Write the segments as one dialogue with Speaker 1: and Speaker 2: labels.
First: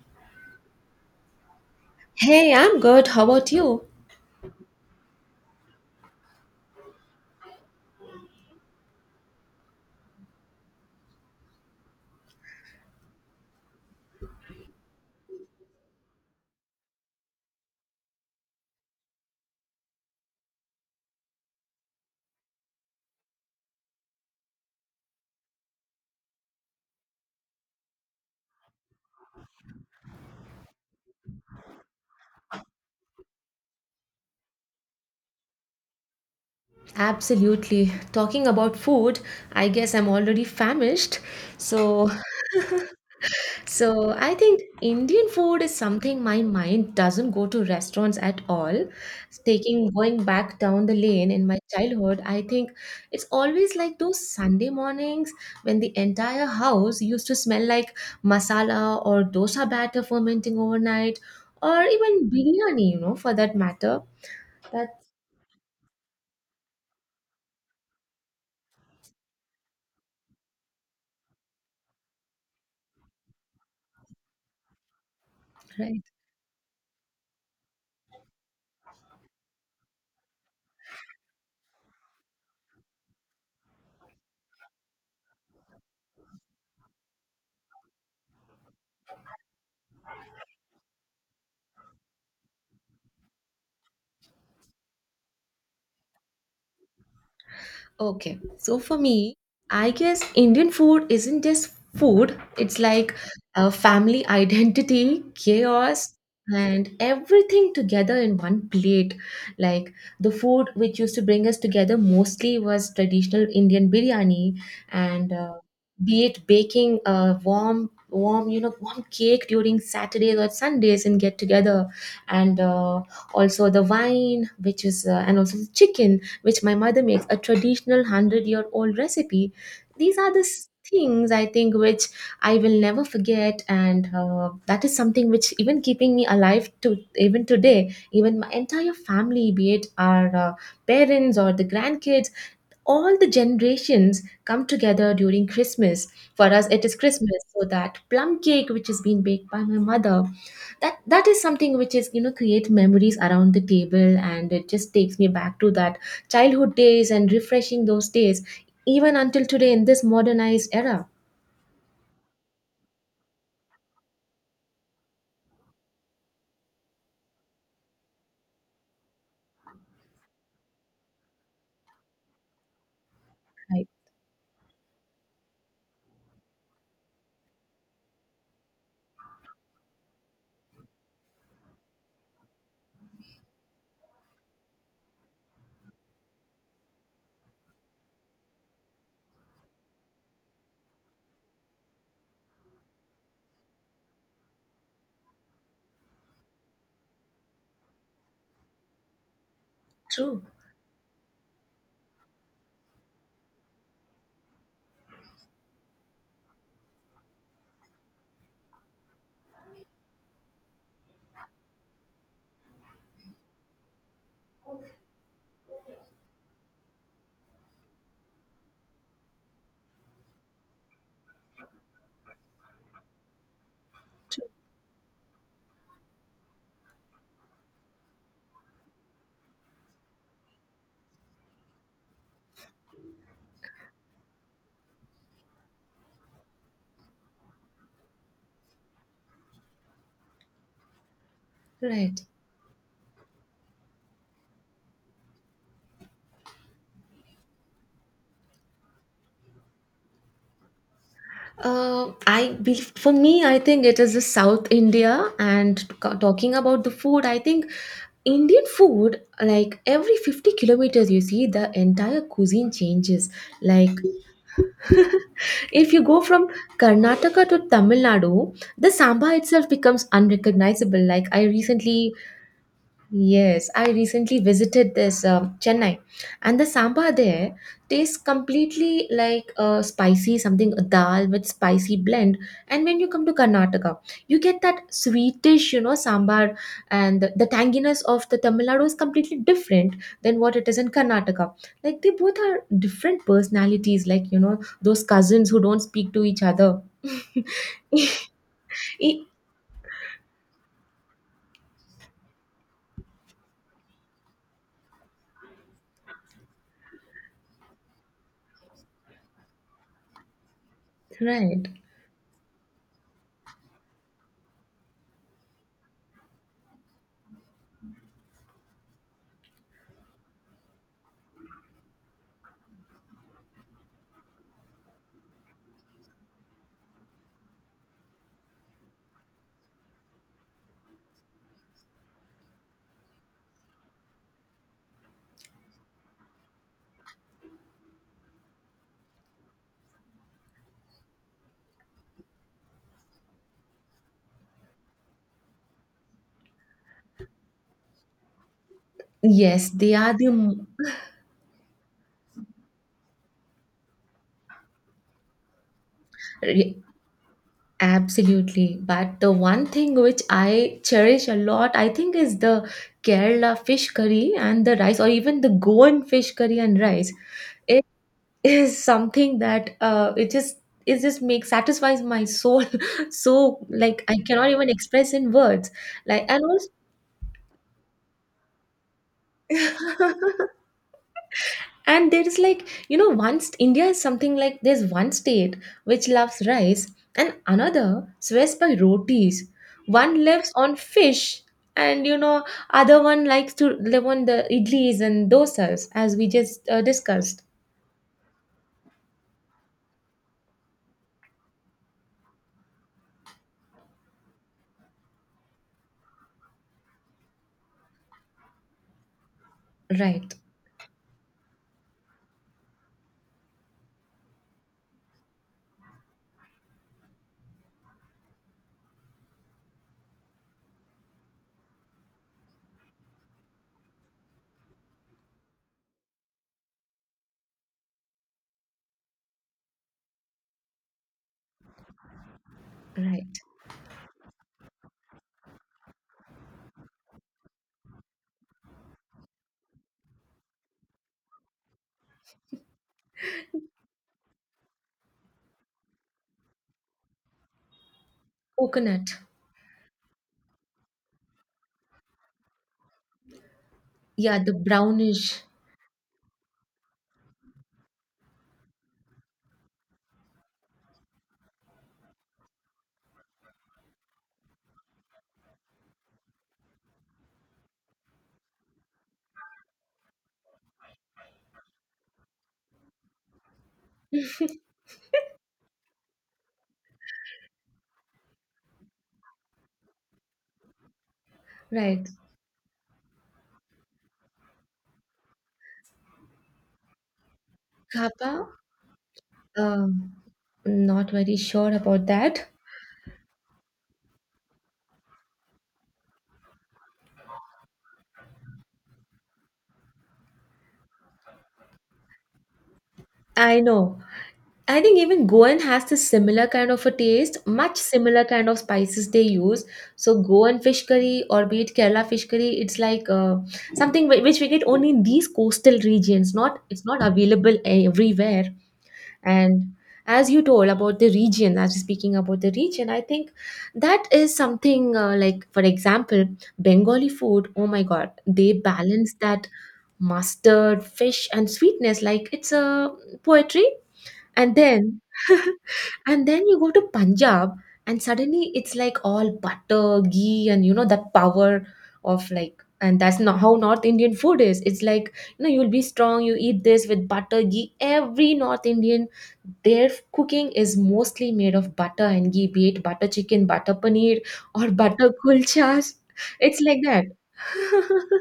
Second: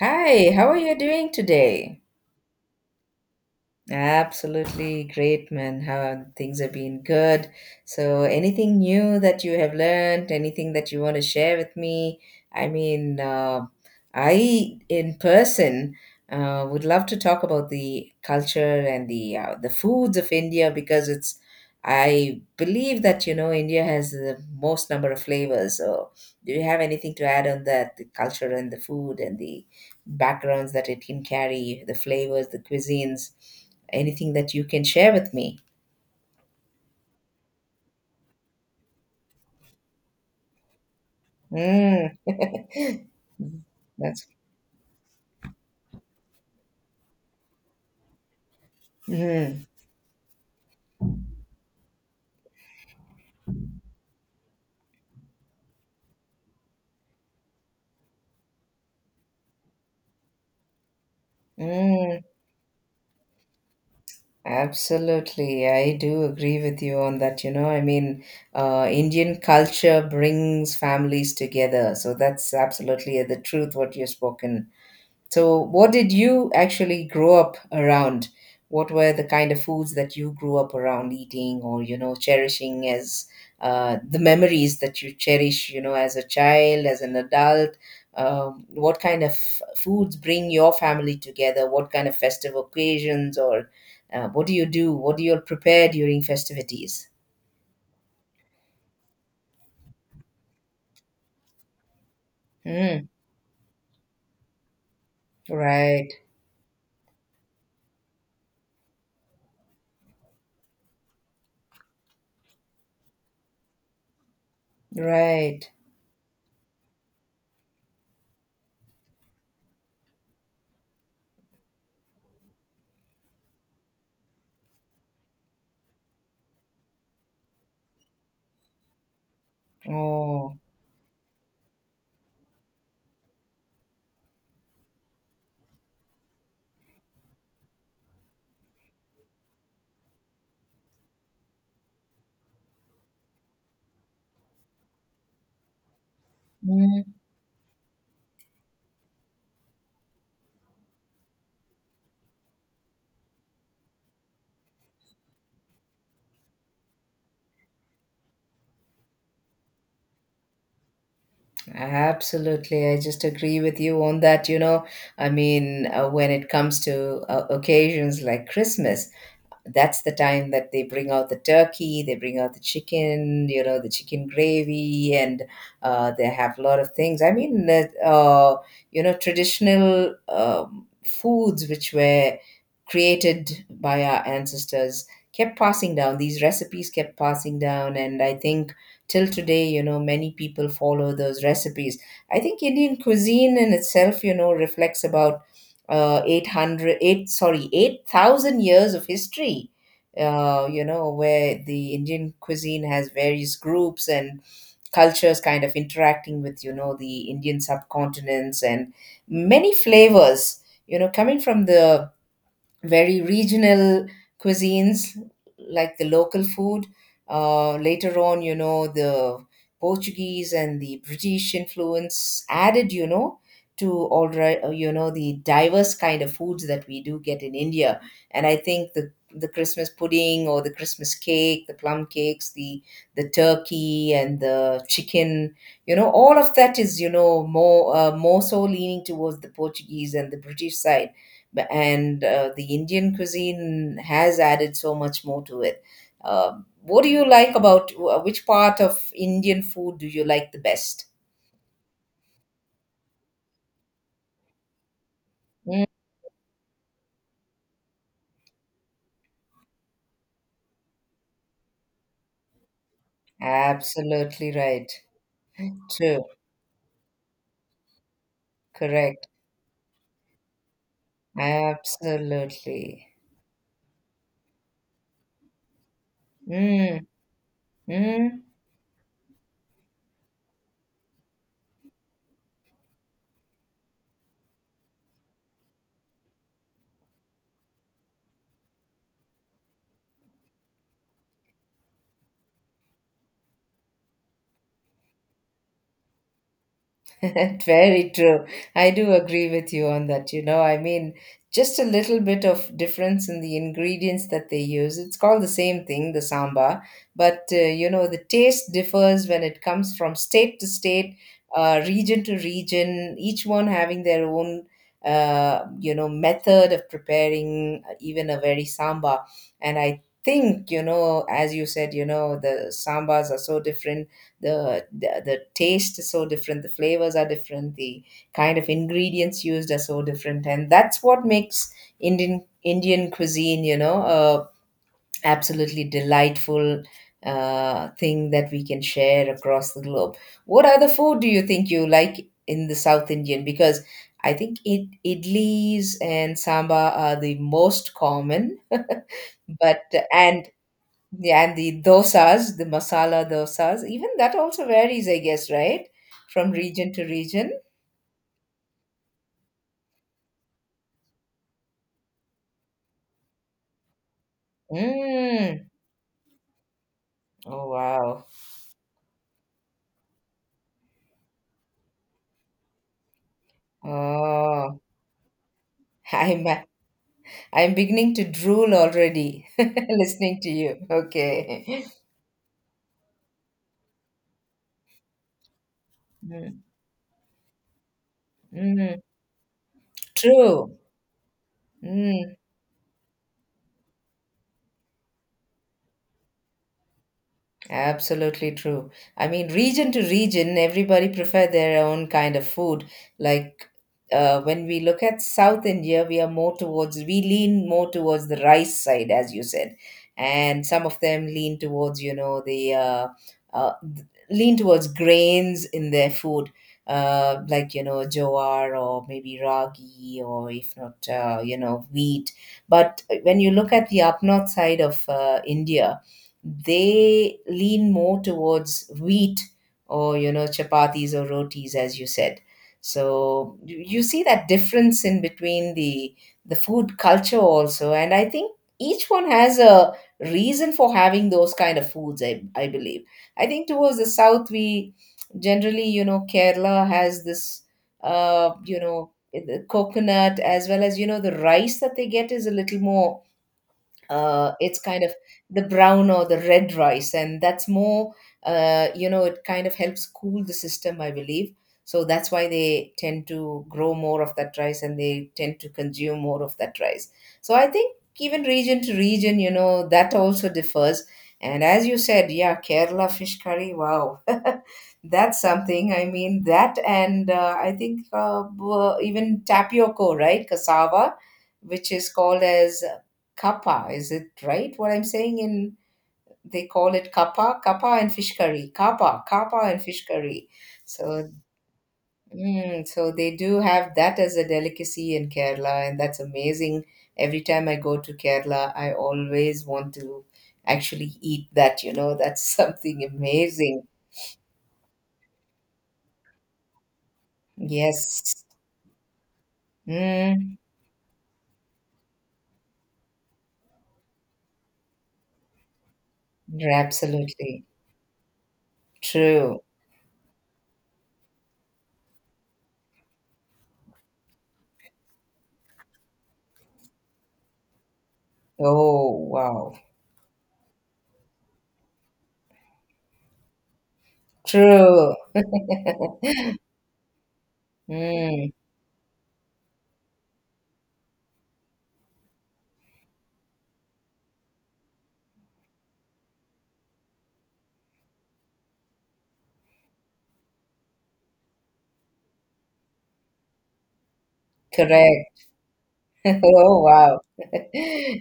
Speaker 1: Hi, how are you doing today?
Speaker 2: Hey, I'm good. How about you?
Speaker 1: Absolutely great, man. How things have been good. So, anything new that you have learned, anything that you want to share with me? I mean, I in person would love to talk about the culture and the the foods of India because it's. I believe that, you know, India has the most number of flavors. So, do you have anything to add on that? The culture and the food and the backgrounds that it can carry, the flavors, the cuisines. Anything that you can share with me?
Speaker 2: Absolutely. Talking about food, I guess I'm already famished. So,
Speaker 1: Mm.
Speaker 2: so
Speaker 1: That's.
Speaker 2: I think Indian food is something my mind doesn't go to restaurants at all.
Speaker 1: Mm.
Speaker 2: Taking going back down the lane in my childhood, I think it's always like those Sunday mornings when the entire house used to smell like masala or dosa batter fermenting overnight, or
Speaker 1: Mm.
Speaker 2: even biryani, you know, for that matter. That
Speaker 1: Absolutely. I do agree with you on that. You know, I mean, Indian culture brings families together. So that's absolutely the truth what you've spoken. So, what
Speaker 2: Right.
Speaker 1: did you actually grow up around? What were the kind of foods that you grew up around eating or, you know, cherishing as the memories that you cherish, you know, as a child, as an adult? What kind of foods bring your family together? What kind of festive occasions or what do you do? What do you prepare during festivities?
Speaker 2: Okay. So for me, I guess Indian food isn't just food, it's
Speaker 1: Mm.
Speaker 2: like a family identity,
Speaker 1: Right,
Speaker 2: chaos, and everything together in one plate. Like the food which used to bring us together mostly was traditional Indian biryani and
Speaker 1: right.
Speaker 2: be it baking a warm warm you know warm cake during Saturdays or Sundays and get together and also the wine which is and also the chicken which my mother makes, a traditional 100-year-old year old recipe. These are the
Speaker 1: Oh.
Speaker 2: things I think which I will never forget, and that is something which even keeping me alive to even today. Even my entire family, be it our parents or the grandkids, all the generations come together during Christmas. For us, it is
Speaker 1: Hmm.
Speaker 2: Christmas, so that plum cake which is being baked by my mother, that is something which, is you know, create memories around the table, and it just takes me back to that childhood days and refreshing those days, even until today in this modernized era.
Speaker 1: Absolutely. I just agree with you on that. You know, I mean, when it comes to occasions like Christmas, that's the time that they bring out the turkey, they bring out the chicken, you know,
Speaker 2: Right.
Speaker 1: the chicken gravy, and they have a lot of things. I mean, you know, traditional foods which were created by our ancestors, kept passing down. These recipes kept passing down, and I think, till today, you know, many people follow those recipes. I think Indian cuisine in itself, you know, reflects about eight hundred, eight. Sorry 8,000 years of history.
Speaker 2: True.
Speaker 1: You know, where the Indian cuisine has various groups and cultures kind of interacting with, you know, the Indian subcontinents, and many flavors, you know, coming from the very regional cuisines like the local food. Later on, you know, the Portuguese and the British influence added, you know, to all right, you know, the diverse kind of foods that we do get in India. And I think the Christmas pudding, or the Christmas cake, the plum cakes, the turkey and the chicken, you know, all of that is, you know, more more so leaning towards the Portuguese and the British side. B-
Speaker 2: Right.
Speaker 1: and The Indian cuisine has added so much more to it. What do you like about which part of Indian food do you like the best?
Speaker 2: For me, I think it is the South India and
Speaker 1: Mm.
Speaker 2: talking about the food. I think Indian food, like every 50 kilometers, you see the entire cuisine changes. Like
Speaker 1: Absolutely right.
Speaker 2: if you go
Speaker 1: True.
Speaker 2: from Karnataka to Tamil Nadu, the
Speaker 1: Correct.
Speaker 2: samba itself becomes unrecognizable. Like I recently
Speaker 1: Absolutely.
Speaker 2: Yes, I recently visited this Chennai, and the
Speaker 1: Mm.
Speaker 2: sambar there tastes
Speaker 1: Mm.
Speaker 2: completely like a spicy something, a dal with spicy blend. And when you come to Karnataka, you get that sweetish, you know, sambar, and the tanginess of the Tamil Nadu is completely different than what it is in Karnataka. Like they both are different personalities, like you know those cousins who don't speak to each other.
Speaker 1: Very true. I do
Speaker 2: E-
Speaker 1: agree with you on that. You know, I mean, just a little bit of difference in the ingredients that they use. It's called the same thing, the samba, but you know, the taste differs when it comes from state to state,
Speaker 2: right?
Speaker 1: region to region, each one having their own, you know, method of preparing even a very samba. And I think, you know, as you said, you know, the sambas are so different, the taste is so different, the flavors are different, the kind of ingredients used are so different, and that's what makes Indian cuisine, you know, a absolutely delightful thing that we can share across the globe. What other food do you think you like in the South Indian? Because I think it idlis and sambar are the most common,
Speaker 2: Yes,
Speaker 1: but,
Speaker 2: they are the.
Speaker 1: and
Speaker 2: M-
Speaker 1: yeah, and the dosas, the masala dosas, even that also varies, I guess, right? From region to region.
Speaker 2: Absolutely. But the one thing which I cherish a lot, I think, is the Kerala fish curry and the rice, or even the
Speaker 1: Mm.
Speaker 2: Goan fish curry and rice.
Speaker 1: Oh,
Speaker 2: It
Speaker 1: wow.
Speaker 2: is something that it just makes satisfies my soul. So like I cannot even
Speaker 1: Oh.
Speaker 2: express in words. Like and
Speaker 1: I'm I'm beginning to drool already,
Speaker 2: Also,
Speaker 1: listening to you. Okay.
Speaker 2: and there is like, you know, once India is something like there's one state which loves
Speaker 1: Mm.
Speaker 2: rice and another swears by
Speaker 1: Mm.
Speaker 2: rotis. One lives
Speaker 1: True.
Speaker 2: on fish and you
Speaker 1: Mm.
Speaker 2: know, other one likes to live on the idlis and dosas as we just discussed.
Speaker 1: Absolutely true. I mean, region to region, everybody prefer their own kind of food. Like when we look at South India, we are more towards, we lean more towards the rice side, as you said,
Speaker 2: Right,
Speaker 1: and some of them lean towards, you know, the lean towards grains in their food, like, you know, jowar or maybe ragi, or if not, you know, wheat. But when you look at the up north side of India, they lean more towards wheat, or, you know, chapatis or rotis, as you said.
Speaker 2: right.
Speaker 1: So you see that difference in between the food culture also. And I think each one has a reason for having those kind of foods. I believe I think towards the south, we generally, you know, Kerala has this you
Speaker 2: Coconut.
Speaker 1: know, the coconut, as well as, you know, the rice that they get is a little more
Speaker 2: Yeah, the
Speaker 1: it's kind of
Speaker 2: brownish.
Speaker 1: the brown or the red rice, and that's more you know, it kind of helps cool the system, I believe. So that's why they tend to grow more of that rice, and they tend to consume more of that rice. So I think even region to region, you know, that also differs. And as you said, yeah, Kerala fish curry, wow. That's something. I mean, that, and I think even tapioco, right, cassava, which
Speaker 2: Right.
Speaker 1: is called as Kappa. Is it right what I'm saying? In, they call it kappa, kappa and
Speaker 2: Kappa,
Speaker 1: fish curry, kappa, kappa and fish
Speaker 2: um,
Speaker 1: curry.
Speaker 2: not
Speaker 1: So,
Speaker 2: very sure about that.
Speaker 1: so they do have that as a delicacy in Kerala, and that's amazing. Every time I go to Kerala, I always want to actually eat that. You know, that's something
Speaker 2: I
Speaker 1: amazing.
Speaker 2: know. I think even Goan has this similar kind of a taste, much similar
Speaker 1: Yes.
Speaker 2: kind of spices they use. So
Speaker 1: Mm.
Speaker 2: Goan fish curry or be it Kerala fish curry, it's like something which we get only in these coastal regions. Not, it's not available
Speaker 1: Absolutely.
Speaker 2: everywhere.
Speaker 1: True.
Speaker 2: And as you told about the region, as you're speaking about the region, I think that is something like, for example, Bengali food. Oh my God, they balance
Speaker 1: Oh,
Speaker 2: that
Speaker 1: wow.
Speaker 2: mustard, fish, and sweetness like it's a poetry, and then
Speaker 1: True.
Speaker 2: and then you go to Punjab and
Speaker 1: Mm.
Speaker 2: suddenly it's like all butter ghee, and you know that power of like, and that's not how North Indian food is. It's like, you know, you'll be strong, you eat this with butter ghee. Every North Indian, their cooking is mostly made of butter and ghee, be it butter chicken, butter paneer, or butter
Speaker 1: Correct.
Speaker 2: kulchas. It's like
Speaker 1: Oh,
Speaker 2: that.
Speaker 1: wow.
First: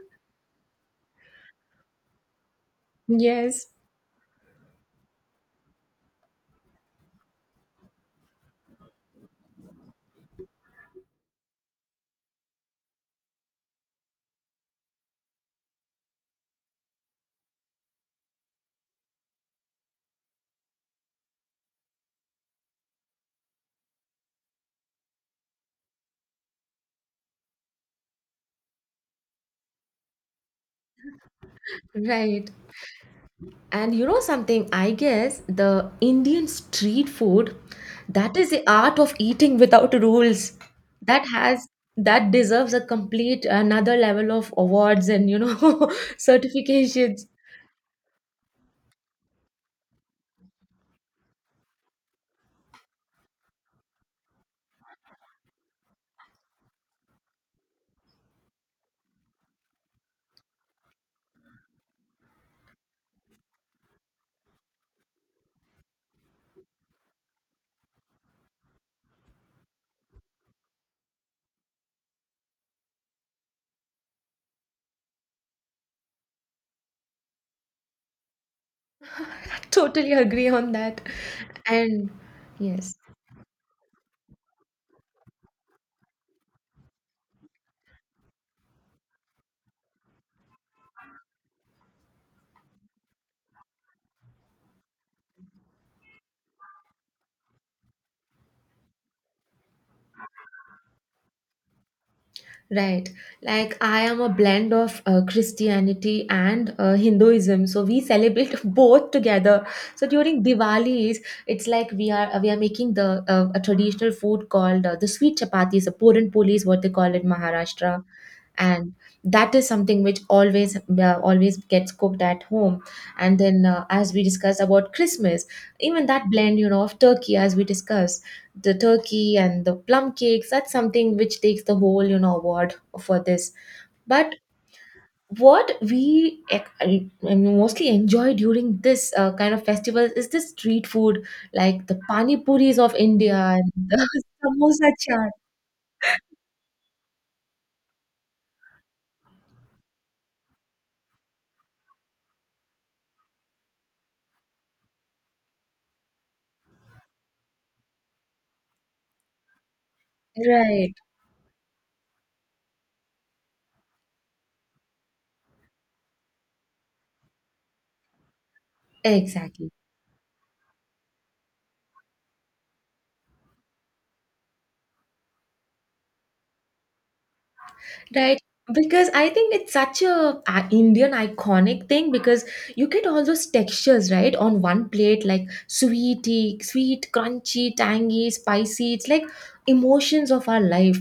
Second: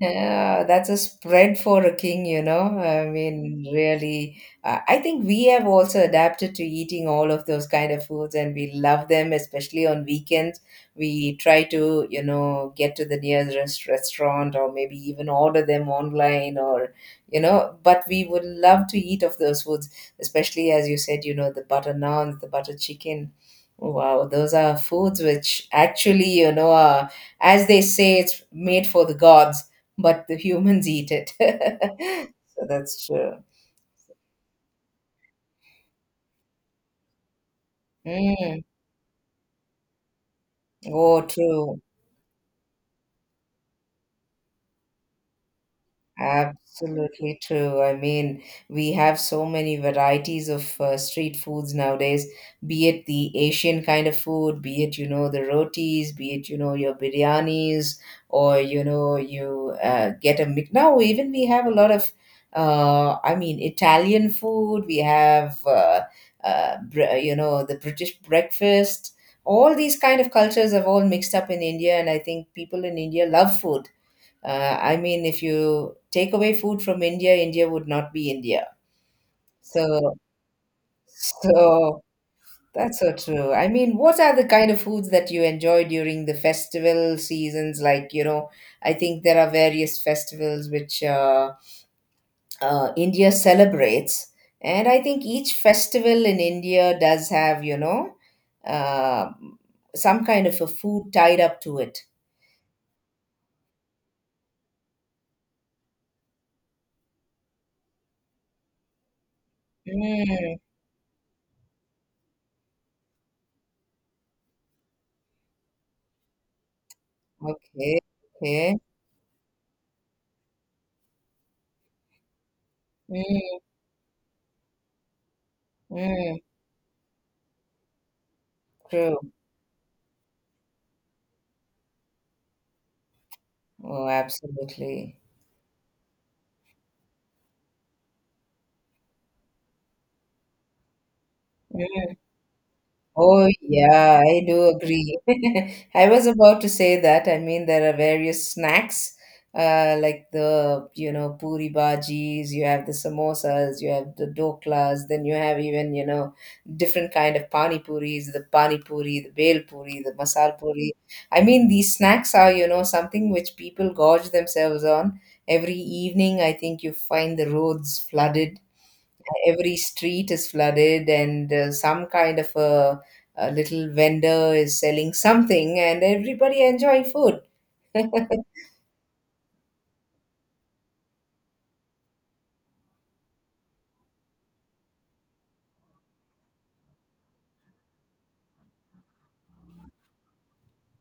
Speaker 1: Yeah, that's a spread for a king, you know. I
Speaker 2: Yes,
Speaker 1: mean, really, I think we have also adapted to eating all of those kind of foods, and we love them, especially on weekends. We try to, you know, get to the nearest restaurant, or maybe even order them online, or, you know, but we would love to eat of those foods, especially, as you said, you know, the butter naan, the butter chicken. Wow, those are foods which actually, you know, are, as they say, it's made for the gods, but the humans eat it.
Speaker 2: right.
Speaker 1: So that's true.
Speaker 2: And you know something, I guess the Indian street food, that is
Speaker 1: Mm.
Speaker 2: the art of eating without rules.
Speaker 1: Oh,
Speaker 2: That has
Speaker 1: true.
Speaker 2: that deserves a complete another level of awards and you know certifications.
Speaker 1: Absolutely true. I mean, we have so many varieties of street foods nowadays, be it the Asian kind of food, be it, you know, the rotis, be it, you know, your biryanis, or, you know, you get a mix. Now, even we have a lot of, I mean, Italian food, we have, you know, the British breakfast. All these kind of cultures have all mixed up in India, and I think people in India love food. I mean, if you take away food from India, India would not be India.
Speaker 2: I totally
Speaker 1: So,
Speaker 2: agree on that.
Speaker 1: so
Speaker 2: And yes.
Speaker 1: that's so true. I mean, what are the kind of foods that you enjoy during the festival seasons? Like, you know, I think there are various festivals which India celebrates, and I think each festival in India does have, you know, uh, some kind of a food tied up to it.
Speaker 2: Right. Like I am a blend of Christianity and Hinduism, so we celebrate both together. So during
Speaker 1: Mm.
Speaker 2: Diwali's, it's like we are making the a traditional food called the sweet chapatis, the puran poli is what they call it in
Speaker 1: Okay,
Speaker 2: Maharashtra,
Speaker 1: okay.
Speaker 2: and that is something which always gets cooked at home. And
Speaker 1: Mm.
Speaker 2: then as we discussed about Christmas, even that
Speaker 1: Mm.
Speaker 2: blend, you know, of turkey as we discussed, the
Speaker 1: True.
Speaker 2: turkey and the plum cakes, that's something which takes the whole, you know, award for this.
Speaker 1: Oh,
Speaker 2: But
Speaker 1: absolutely.
Speaker 2: what we I mean, mostly enjoy during this kind of festival is the street food like the
Speaker 1: Mm.
Speaker 2: pani puris of India
Speaker 1: Oh,
Speaker 2: and the
Speaker 1: yeah, I do
Speaker 2: samosa
Speaker 1: agree.
Speaker 2: chaat,
Speaker 1: I was about to say that. I mean, there are various snacks, like, the, you know, puri bhajis, you have the samosas, you have the doklas, then you have even, you know, different kind of pani puris, the pani puri, the bhel puri, the masal puri.
Speaker 2: right?
Speaker 1: I mean, these snacks are, you know, something which people gorge themselves on. Every evening, I think you find the roads flooded,
Speaker 2: Exactly.
Speaker 1: every street is flooded, and some kind of a, little vendor is selling something and everybody enjoy food.
Speaker 2: Right. Because I think it's such a, Indian iconic thing, because you get all those textures right on one plate, like sweety, sweet, crunchy, tangy, spicy. It's like emotions of our life.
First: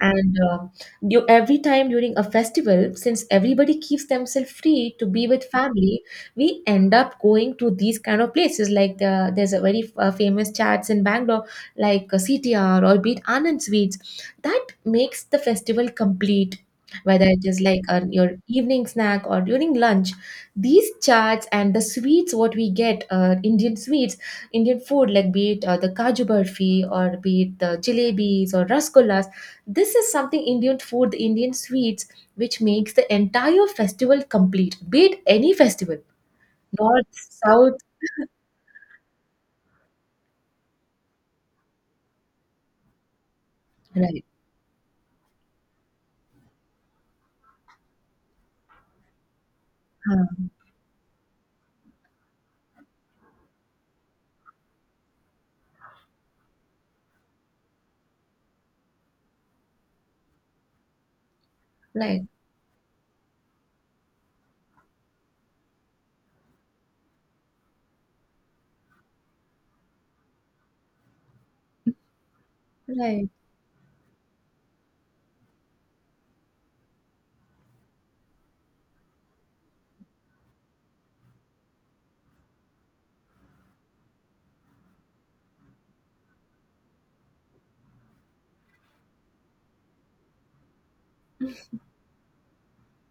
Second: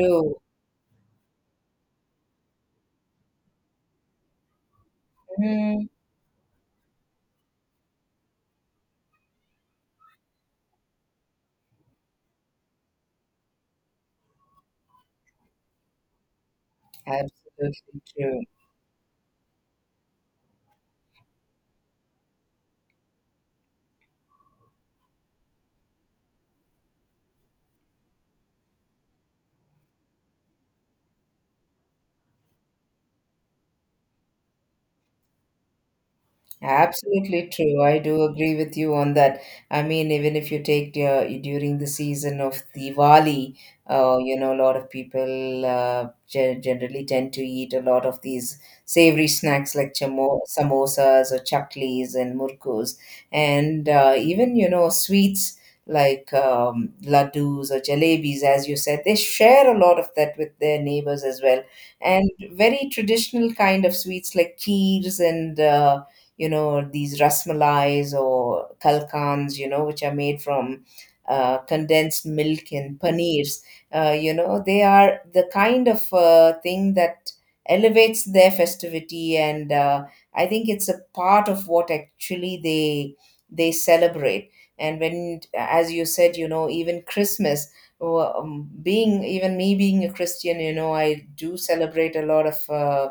Speaker 2: And uh, every time during a festival, since everybody keeps themselves free to be with
Speaker 1: Mhm.
Speaker 2: family, we end up going to these kind of places. There's a very famous chats in Bangalore, like CTR or Beat Anand Sweets. That makes the festival complete, whether it is like
Speaker 1: Absolutely
Speaker 2: your
Speaker 1: true.
Speaker 2: evening snack or during lunch. These chats and the sweets what we get, Indian sweets, Indian food, like be it the kaju barfi, or be it the jalebis or rasgullas, this is something, Indian food, the Indian sweets, which makes the entire festival complete, be it any festival, north,
Speaker 1: Absolutely
Speaker 2: south.
Speaker 1: true. I do agree with you on that. I mean, even if you take during the season of Diwali,
Speaker 2: Right.
Speaker 1: you know, a lot of people generally tend to eat a lot of these savory snacks like
Speaker 2: Huh.
Speaker 1: samosas or chaklis and murkus, and even, you know, sweets like laddus or jalebis, as you said. They share a lot of that with their neighbors as well.
Speaker 2: Right.
Speaker 1: And very traditional kind of sweets like kheers and you know, these rasmalais or kalkans, you know, which are made from condensed milk and
Speaker 2: Right.
Speaker 1: paneers. You know, they are the kind of thing that elevates their festivity, and I think it's a part of what actually they celebrate. And when, as you said, you know, even Christmas, being, even me being a Christian, you know, I do celebrate a lot of. Uh,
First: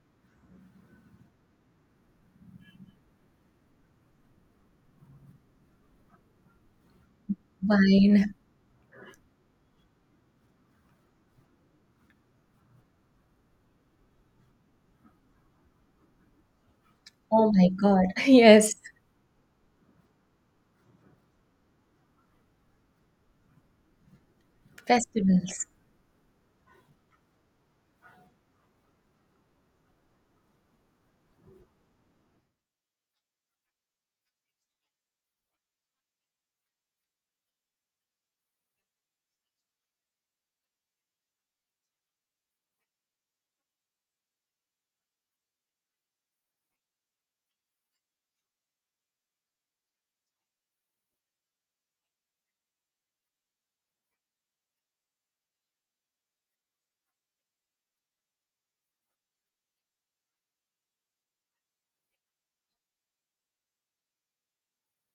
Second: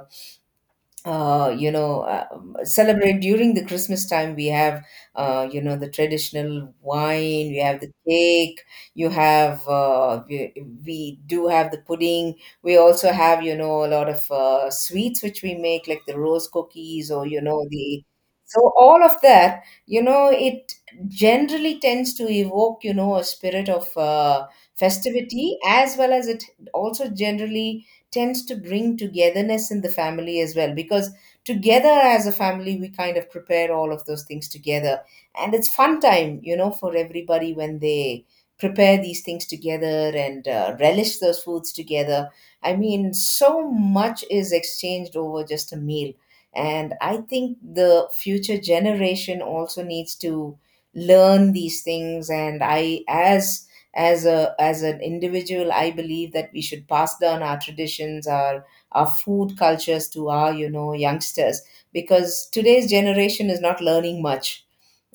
Speaker 1: uh, You know, celebrate during the Christmas time. We have, you know, the traditional wine, we have the
Speaker 2: Wine.
Speaker 1: cake, you have, we do have the pudding. We also have, you know, a lot of sweets which we make, like the rose cookies, or, you
Speaker 2: Oh
Speaker 1: know,
Speaker 2: my
Speaker 1: the.
Speaker 2: God.
Speaker 1: So
Speaker 2: Yes.
Speaker 1: all of that, you know, it generally tends to evoke, you know, a spirit of festivity,
Speaker 2: Festivals.
Speaker 1: as well as it also generally tends to bring togetherness in the family as well, because together as a family we kind of prepare all of those things together, and it's fun time, you know, for everybody when they prepare these things together, and relish those foods together. I mean, so much is exchanged over just a meal, and I think the future generation also needs to learn these things. And I, as a as an individual, I believe that we should pass down our traditions, our food cultures to our, you know, youngsters, because today's generation is not learning much.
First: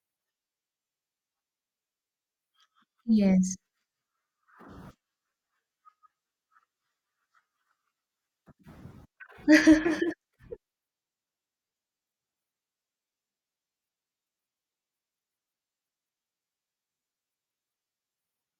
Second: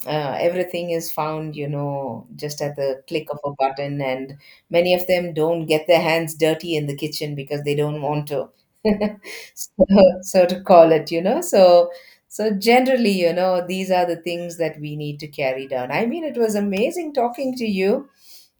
Speaker 1: Everything is found, you know, just at the click of a
Speaker 2: Yes.
Speaker 1: button, and many of them don't get their hands dirty in the kitchen because they don't want to. So, so to call it you know so so generally, you know, these are the things that we need to carry down. I mean, it was amazing talking to you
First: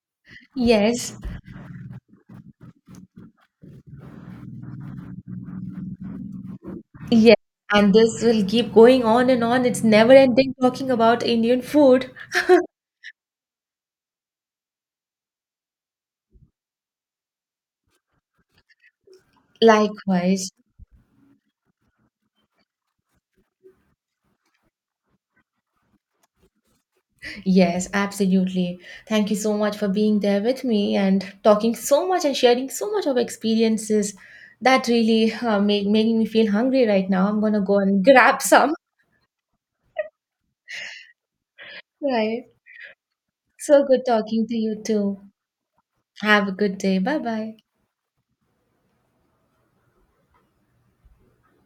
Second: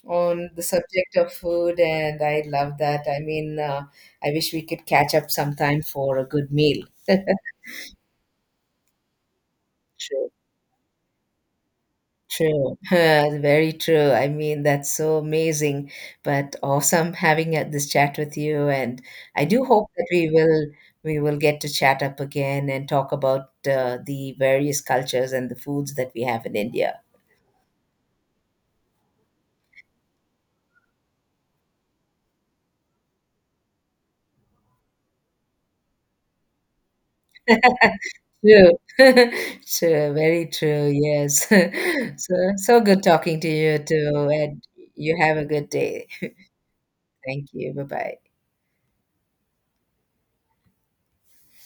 Speaker 1: on the subject
Speaker 2: Yes.
Speaker 1: of food, and I love that. I mean, I wish we could catch up sometime for a good meal.
Speaker 2: Yes, and this will keep going on and on. It's never
Speaker 1: True,
Speaker 2: ending talking about Indian food.
Speaker 1: true. Very true. I mean, that's so amazing, but awesome having this chat with you. And I do hope that we
Speaker 2: Likewise.
Speaker 1: will we will get to chat up again and talk about the various cultures and the foods that we have in India.
Speaker 2: Yes, absolutely. Thank you so much for being there with me and talking so much and sharing so much of experiences. That really made making me feel hungry right now. I'm gonna go and grab
Speaker 1: True.
Speaker 2: some.
Speaker 1: True, very true, yes. So
Speaker 2: Right.
Speaker 1: good talking to you
Speaker 2: So good
Speaker 1: too,
Speaker 2: talking to
Speaker 1: and
Speaker 2: you
Speaker 1: you
Speaker 2: too.
Speaker 1: have a good day.
Speaker 2: Have a good day. Bye
Speaker 1: Thank
Speaker 2: bye.
Speaker 1: you. Bye-bye.